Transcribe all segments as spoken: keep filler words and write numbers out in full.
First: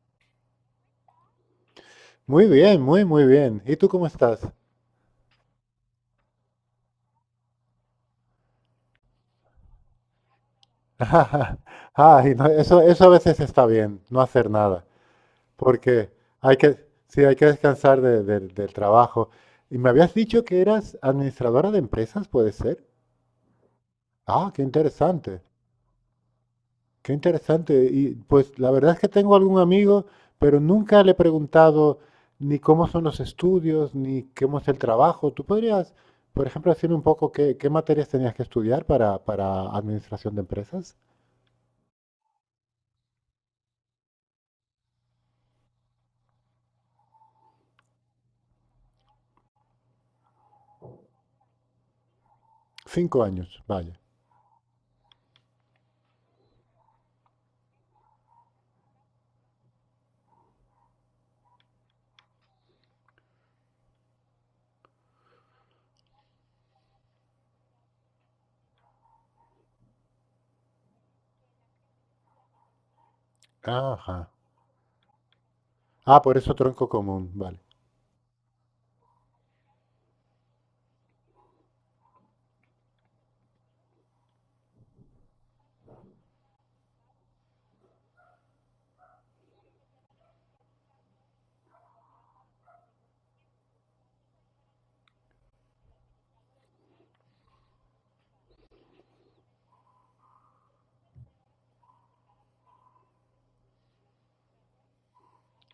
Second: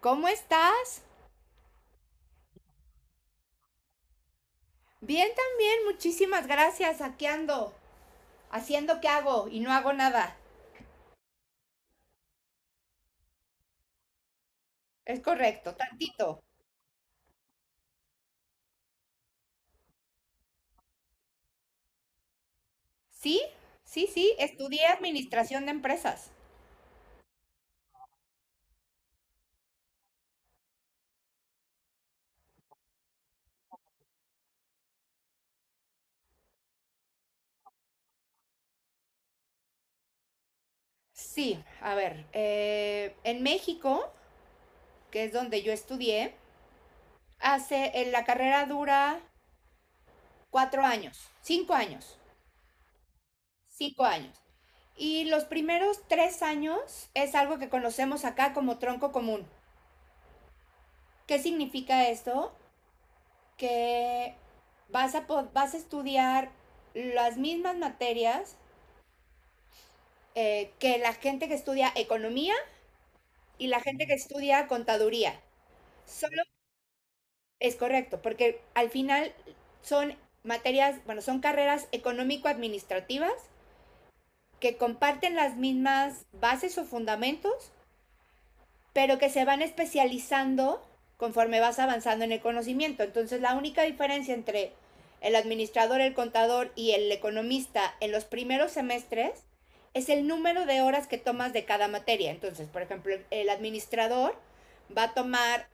¿Cómo estás? Muy bien, muy, muy bien. ¿Y tú cómo estás? Bien también, muchísimas gracias. Aquí ando, haciendo qué hago y no hago nada. Ay, no, eso, eso a veces está bien, no hacer nada, Es correcto, porque tantito. hay que, sí, hay que descansar de- del del trabajo. Y me habías dicho que eras administradora de empresas, ¿puede ser? ¿Sí? Sí, sí, Ah, qué estudié interesante, administración de empresas. qué interesante. Y pues la verdad es que tengo algún amigo, pero nunca le he preguntado ni cómo son los estudios, ni cómo es el trabajo. ¿Tú podrías, por ejemplo, decirme un poco qué, qué materias tenías que estudiar para, para administración de empresas? Sí, a ver, eh, en México, que es donde yo estudié, hace, en la carrera dura cuatro años, cinco años, Cinco años, vaya. cinco años. Y los primeros tres años es algo que conocemos acá como tronco común. ¿Qué significa esto? Que vas a, vas a estudiar las mismas materias eh, que la gente que estudia economía y la gente que Ajá. estudia contaduría. Ah, por Solo eso tronco común, vale. es correcto, porque al final son materias, bueno, son carreras económico-administrativas que comparten las mismas bases o fundamentos, pero que se van especializando conforme vas avanzando en el conocimiento. Entonces, la única diferencia entre el administrador, el contador y el economista en los primeros semestres es el número de horas que tomas de cada materia. Entonces, por ejemplo, el administrador va a tomar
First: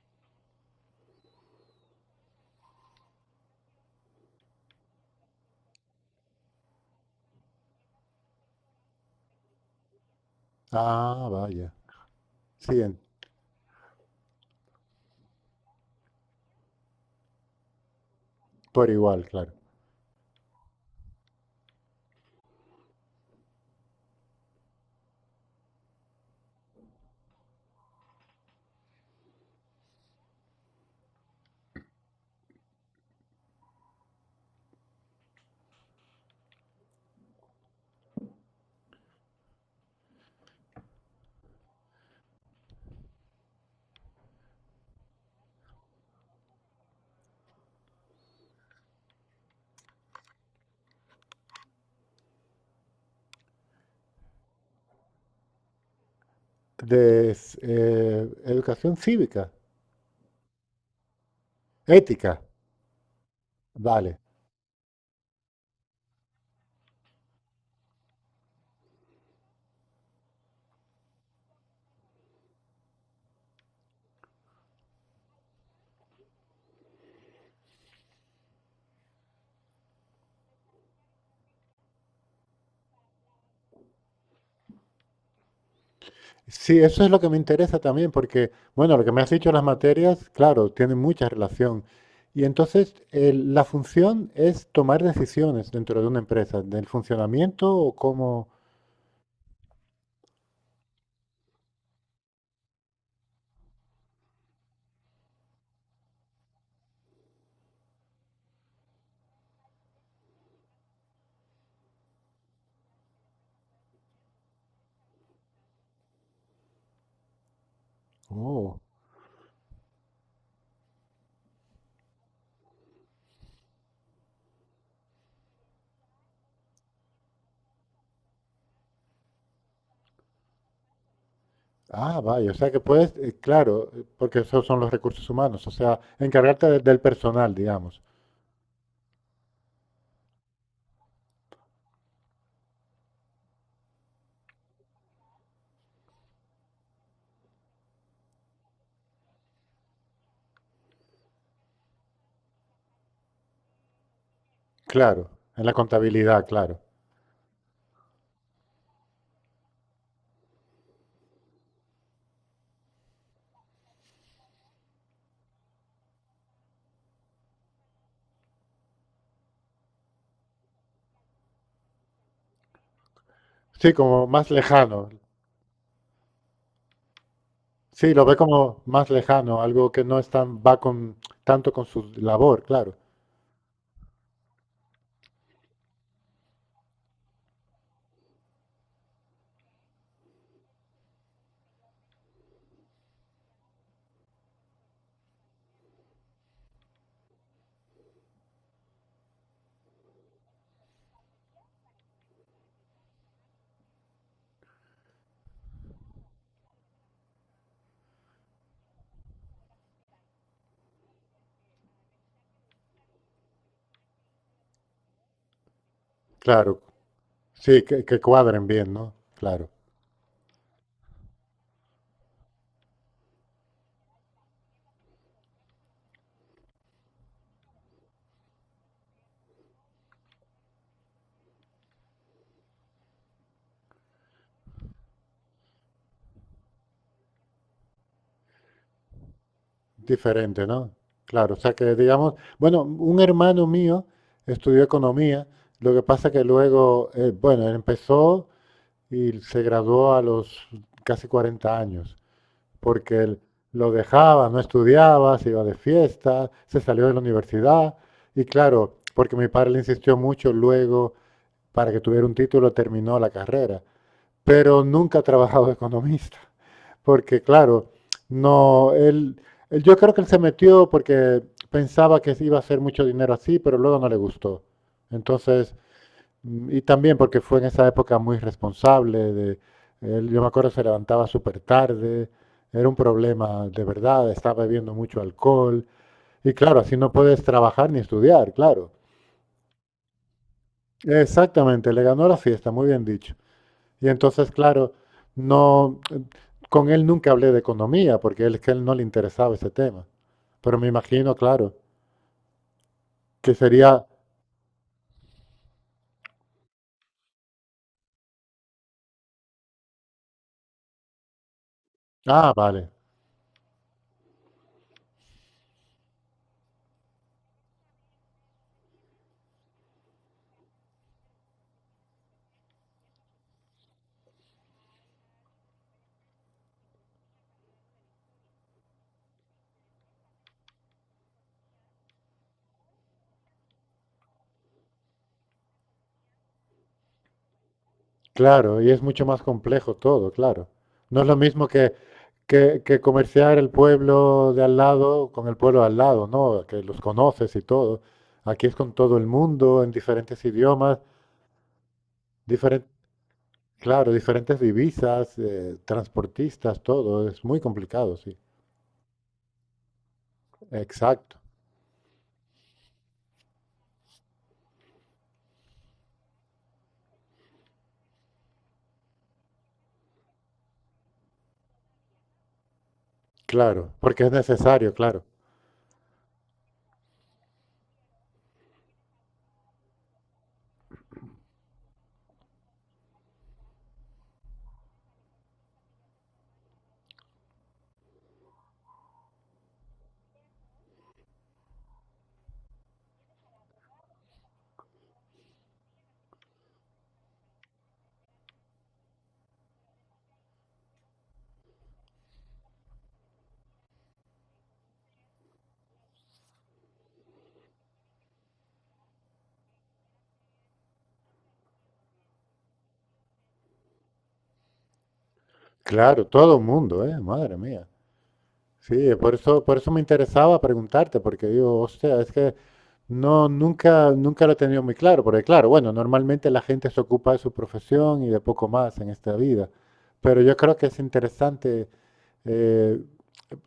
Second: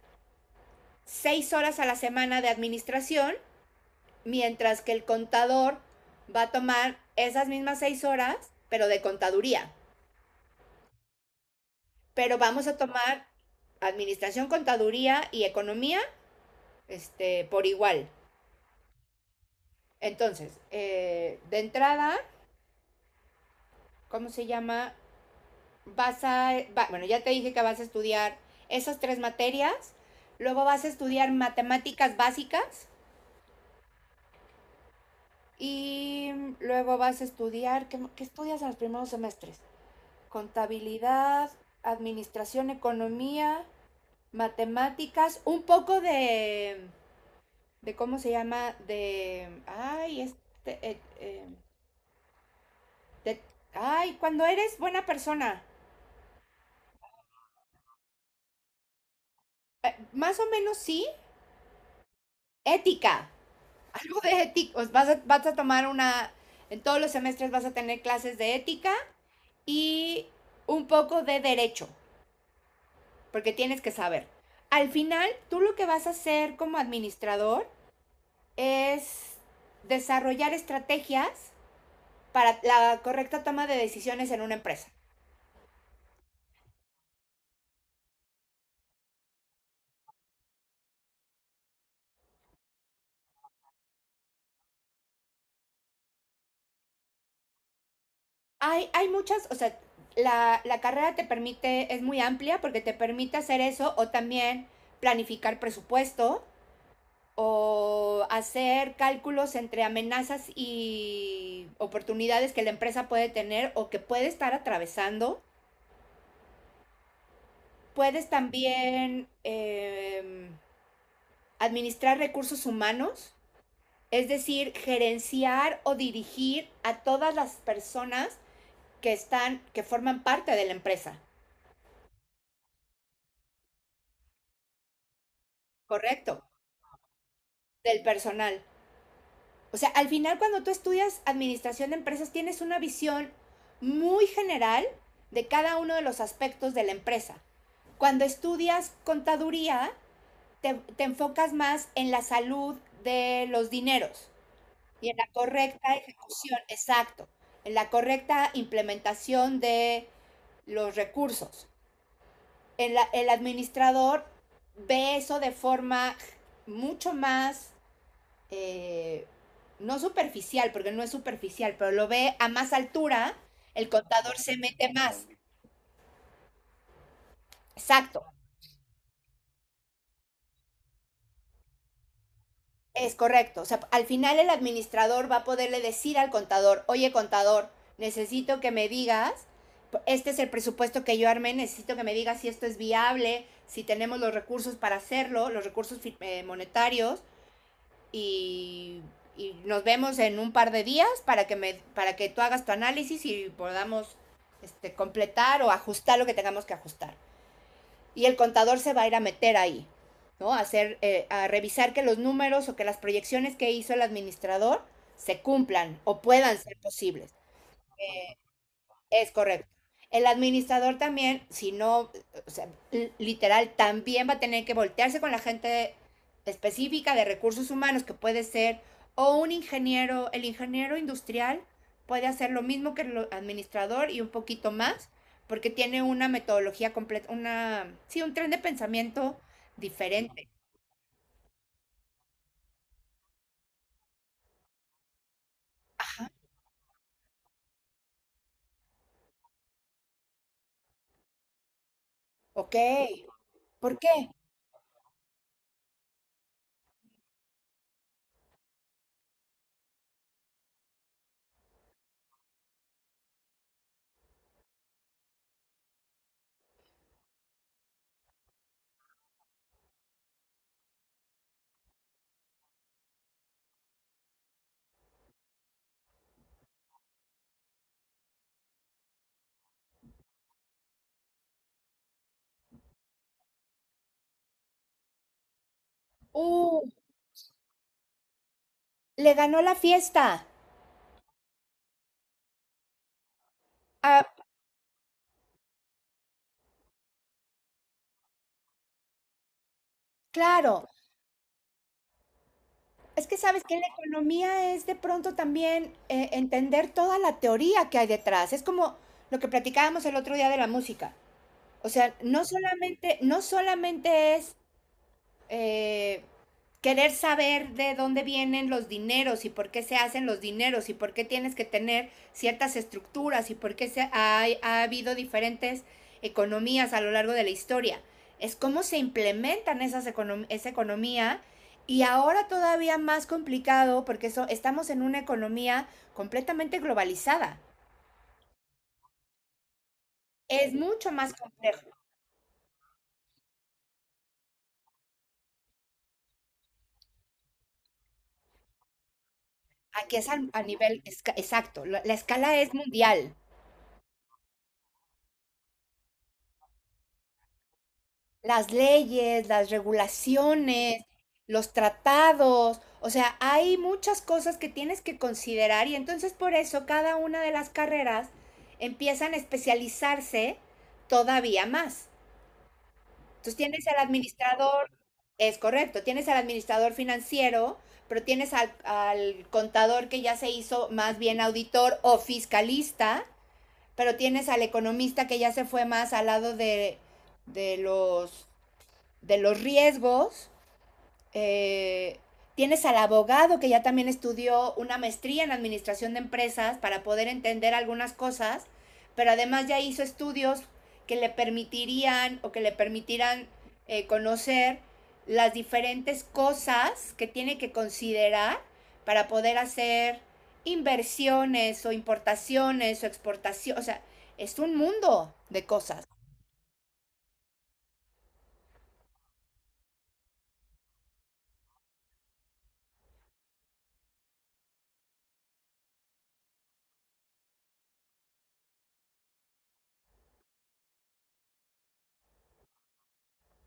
seis horas a la semana de administración, mientras que el contador va a tomar esas mismas seis horas, pero de contaduría. Ah, vaya. Pero vamos a Sí, en- tomar administración, contaduría y economía este, por igual. por igual, claro. Entonces, eh, de entrada, ¿cómo se llama? Vas a, va- bueno, ya te dije que vas a estudiar esas tres materias, luego vas a estudiar matemáticas básicas y luego vas a estudiar, ¿qué, qué estudias en los primeros semestres? Contabilidad, administración, economía, matemáticas, un poco de, de ¿cómo se llama? De, ay, este, eh, eh, Te- ay, cuando eres buena persona. De s- eh, educación cívica, Eh, más o menos sí. ética, Ética. Algo vale. de ética. Vas a, vas a tomar una... En todos los semestres vas a tener clases de ética y un poco de derecho, porque tienes que saber. Al final, tú lo que vas a hacer como administrador es desarrollar estrategias para la correcta toma de decisiones en una empresa. Sí, eso es lo que me interesa también, porque, bueno, lo que me has dicho, las materias, claro, tienen mucha relación. Y entonces, el- la función es tomar decisiones dentro de una empresa, del funcionamiento o cómo... Hay, hay muchas, o sea, la, la carrera te permite, es muy amplia porque te permite hacer eso o también planificar presupuesto o hacer cálculos entre amenazas y oportunidades que la empresa puede tener o que puede estar atravesando. Puedes Oh. también eh, administrar recursos humanos, es decir, gerenciar o dirigir a todas las personas que están, que forman parte de la empresa. Ah, vaya, o sea que puedes, eh, claro, eh, porque esos son los recursos humanos, o sea, Correcto. encargarte de- del personal, digamos, Del personal. O sea, al final cuando tú estudias administración de empresas tienes una visión muy general de cada uno de los aspectos de la empresa. Cuando estudias contaduría, te, te enfocas más en la salud de los dineros y en la claro, en la correcta contabilidad, ejecución, claro. exacto, en la correcta implementación de los recursos. el, el administrador ve eso de forma mucho más eh, no superficial, porque no es superficial, pero lo ve a más altura, el Sí, como contador más se mete lejano, más. sí, Exacto, lo ve como más lejano, algo que no es tan, va con, tanto con su labor, claro, es correcto. O sea, al final el administrador va a poderle decir al contador, oye contador, necesito que me digas, este es el presupuesto que yo armé, necesito que me digas si esto es viable, si tenemos los recursos para hacerlo, los recursos eh, monetarios, y, y nos vemos en un par de días para que, me, para que tú hagas tu análisis y podamos este, completar o ajustar lo que tengamos que ajustar. Y el contador se va a ir a meter ahí, ¿no? A hacer, eh, a revisar que los números o que las proyecciones que hizo el administrador se cumplan o puedan ser claro, posibles. sí, que, que Eh, cuadren bien, ¿no? es correcto. Claro, El administrador también, si no, o sea, literal, también va a tener que voltearse con la gente específica de recursos humanos, que puede ser o un ingeniero, el ingeniero industrial puede hacer lo mismo que el administrador y un poquito más, porque tiene una metodología completa, una, sí, un tren de pensamiento diferente. diferente, ¿no? Claro, o sea que, digamos, bueno, un hermano mío estudió economía, lo que pasa que luego, eh, bueno, él empezó... y se graduó a los casi cuarenta años, Ok, porque él lo ¿por qué? dejaba, no estudiaba, se iba de fiesta, se salió de la universidad y claro, porque mi padre le insistió mucho luego para que tuviera un título, terminó la carrera, pero nunca ha trabajado de economista, porque claro, no, él, él- yo creo que él se metió porque pensaba que iba a hacer mucho dinero así, pero luego no le gustó. Entonces, mm, y también porque fue en esa época muy responsable, de, él, yo me acuerdo se levantaba súper tarde, era un problema de verdad, estaba bebiendo mucho alcohol, y claro, Uh, así no puedes trabajar ni estudiar, claro. le ganó la fiesta. Exactamente, le ganó la fiesta, muy bien dicho. Y Ah, entonces, claro, no, eh, con él nunca hablé de economía, porque él, es que él no le interesaba ese tema. Pero claro. me imagino, claro, Es que que sabes que la sería, economía es de pronto también eh, entender toda la teoría que hay detrás. Es como lo que platicábamos el otro día de la música. O sea, no ah, vale. solamente, no solamente es eh, querer saber de dónde vienen los dineros y por qué se hacen los dineros y por qué tienes que tener ciertas estructuras y por qué se ha, ha habido diferentes economías a lo largo de la historia. Es cómo se implementan esas econom esa economía y ahora todavía más complicado porque so estamos en una economía completamente globalizada. Claro, y es mucho más complejo todo, claro. Es mucho No es más lo mismo complejo. que, que, que comerciar el pueblo de al lado con el pueblo de al lado, ¿no? Que los conoces y todo. Aquí es con todo el mundo, en Aquí es a, diferentes a idiomas, nivel esca- exacto. La, la escala es diferen- mundial. claro, diferentes divisas, eh, transportistas, todo. Es muy complicado, sí. Las leyes, las regulaciones, Exacto, los tratados, o sea, hay muchas cosas que tienes que considerar y entonces por eso cada una de las carreras empiezan a especializarse todavía más. Entonces tienes claro, al porque es administrador, necesario, claro. es correcto, tienes al administrador financiero, pero tienes al, al contador que ya se hizo más bien auditor o fiscalista, pero tienes al economista que ya se fue más al lado de, de los de los riesgos. Eh, tienes al abogado que ya también estudió una maestría en administración de empresas para poder entender algunas cosas, pero además ya hizo estudios que le permitirían o que le permitirán eh, conocer las diferentes cosas que tiene que considerar para poder hacer inversiones o importaciones o exportación, o sea, es un mundo de cosas. Claro, todo el mundo, ¿eh? Madre mía. Sí, por eso, por eso me interesaba preguntarte, porque digo, hostia, es que no, nunca, nunca lo he tenido muy claro, porque claro, bueno, normalmente la gente se ocupa de su profesión y de poco más en esta vida, pero yo creo que es interesante eh,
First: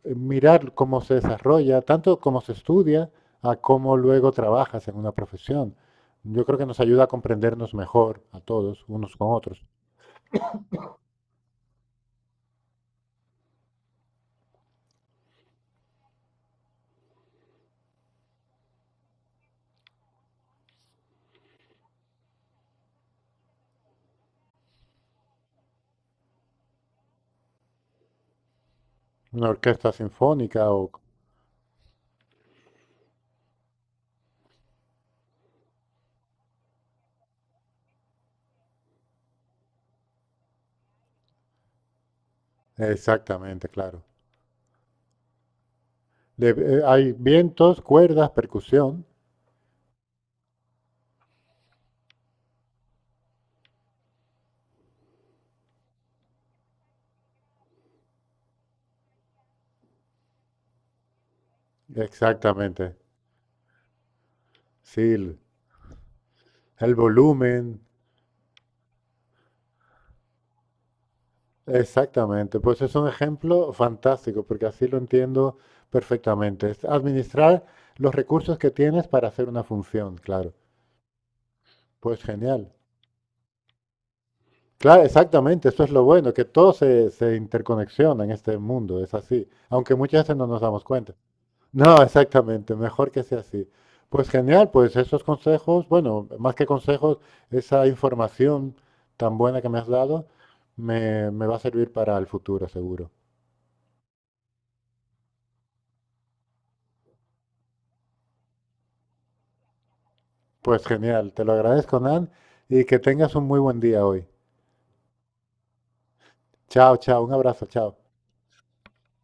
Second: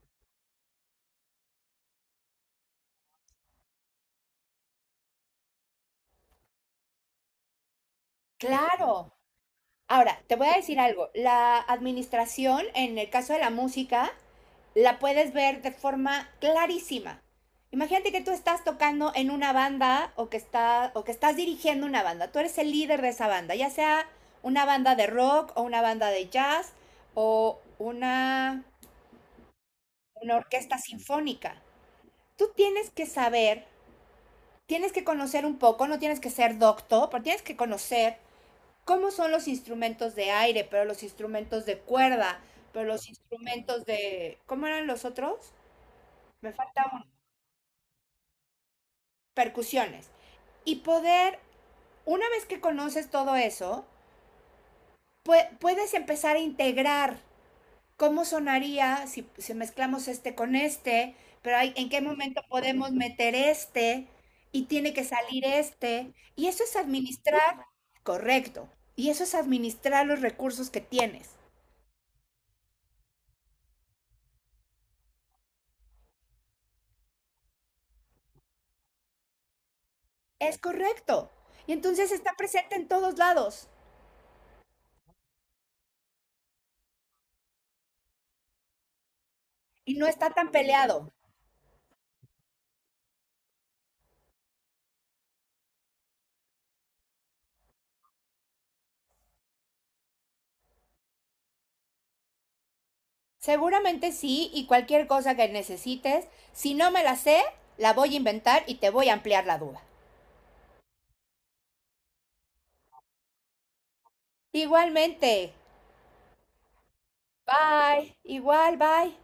eh, mirar cómo se desarrolla, tanto cómo se estudia, a cómo luego trabajas en una profesión. Yo creo que nos ayuda a comprendernos mejor a todos, Claro. unos con otros. Ahora, te voy a decir algo. La administración, en el caso de la música, la puedes ver de forma clarísima. Imagínate que tú estás tocando en una banda o que, está, o que estás dirigiendo una banda. Tú eres el líder de esa banda, ya sea una banda de rock o una banda de jazz o una, Una orquesta una sinfónica orquesta o... sinfónica. Tú tienes que saber, tienes que conocer un poco, no tienes que ser doctor, pero tienes que conocer cómo son los instrumentos de aire, pero los instrumentos de cuerda, pero los Exactamente, instrumentos claro. de, ¿cómo eran los otros? De- Me eh, falta uno, Hay vientos, cuerdas, percusión. percusiones. Y poder, una vez que conoces todo eso, pu puedes empezar a integrar cómo sonaría si, si mezclamos este con este, pero hay, en qué momento podemos Exactamente. meter este y tiene Sí, que el, salir este. Y eso es el administrar, volumen. correcto, y eso es administrar los recursos que tienes. Exactamente. Pues es un ejemplo fantástico, porque así lo entiendo perfectamente. Es administrar los recursos que tienes para hacer una función, claro. Es correcto. Y entonces Pues está genial. presente en todos lados Claro, exactamente. Eso es lo bueno, que todo se, se interconexiona en este mundo. Es así. y Aunque no muchas está veces no tan nos damos peleado. cuenta. No, exactamente, mejor que sea así. Pues genial, pues esos consejos, bueno, más que consejos, esa información tan buena que me has dado me, me va a servir para el futuro, seguro. Seguramente sí, y cualquier cosa que necesites, si no me la sé, la voy a inventar y te voy a ampliar la duda. Pues genial, te lo agradezco, Nan, y que tengas un muy buen día hoy. Igualmente. Chao, chao, un abrazo, chao. Bye. Igual, bye.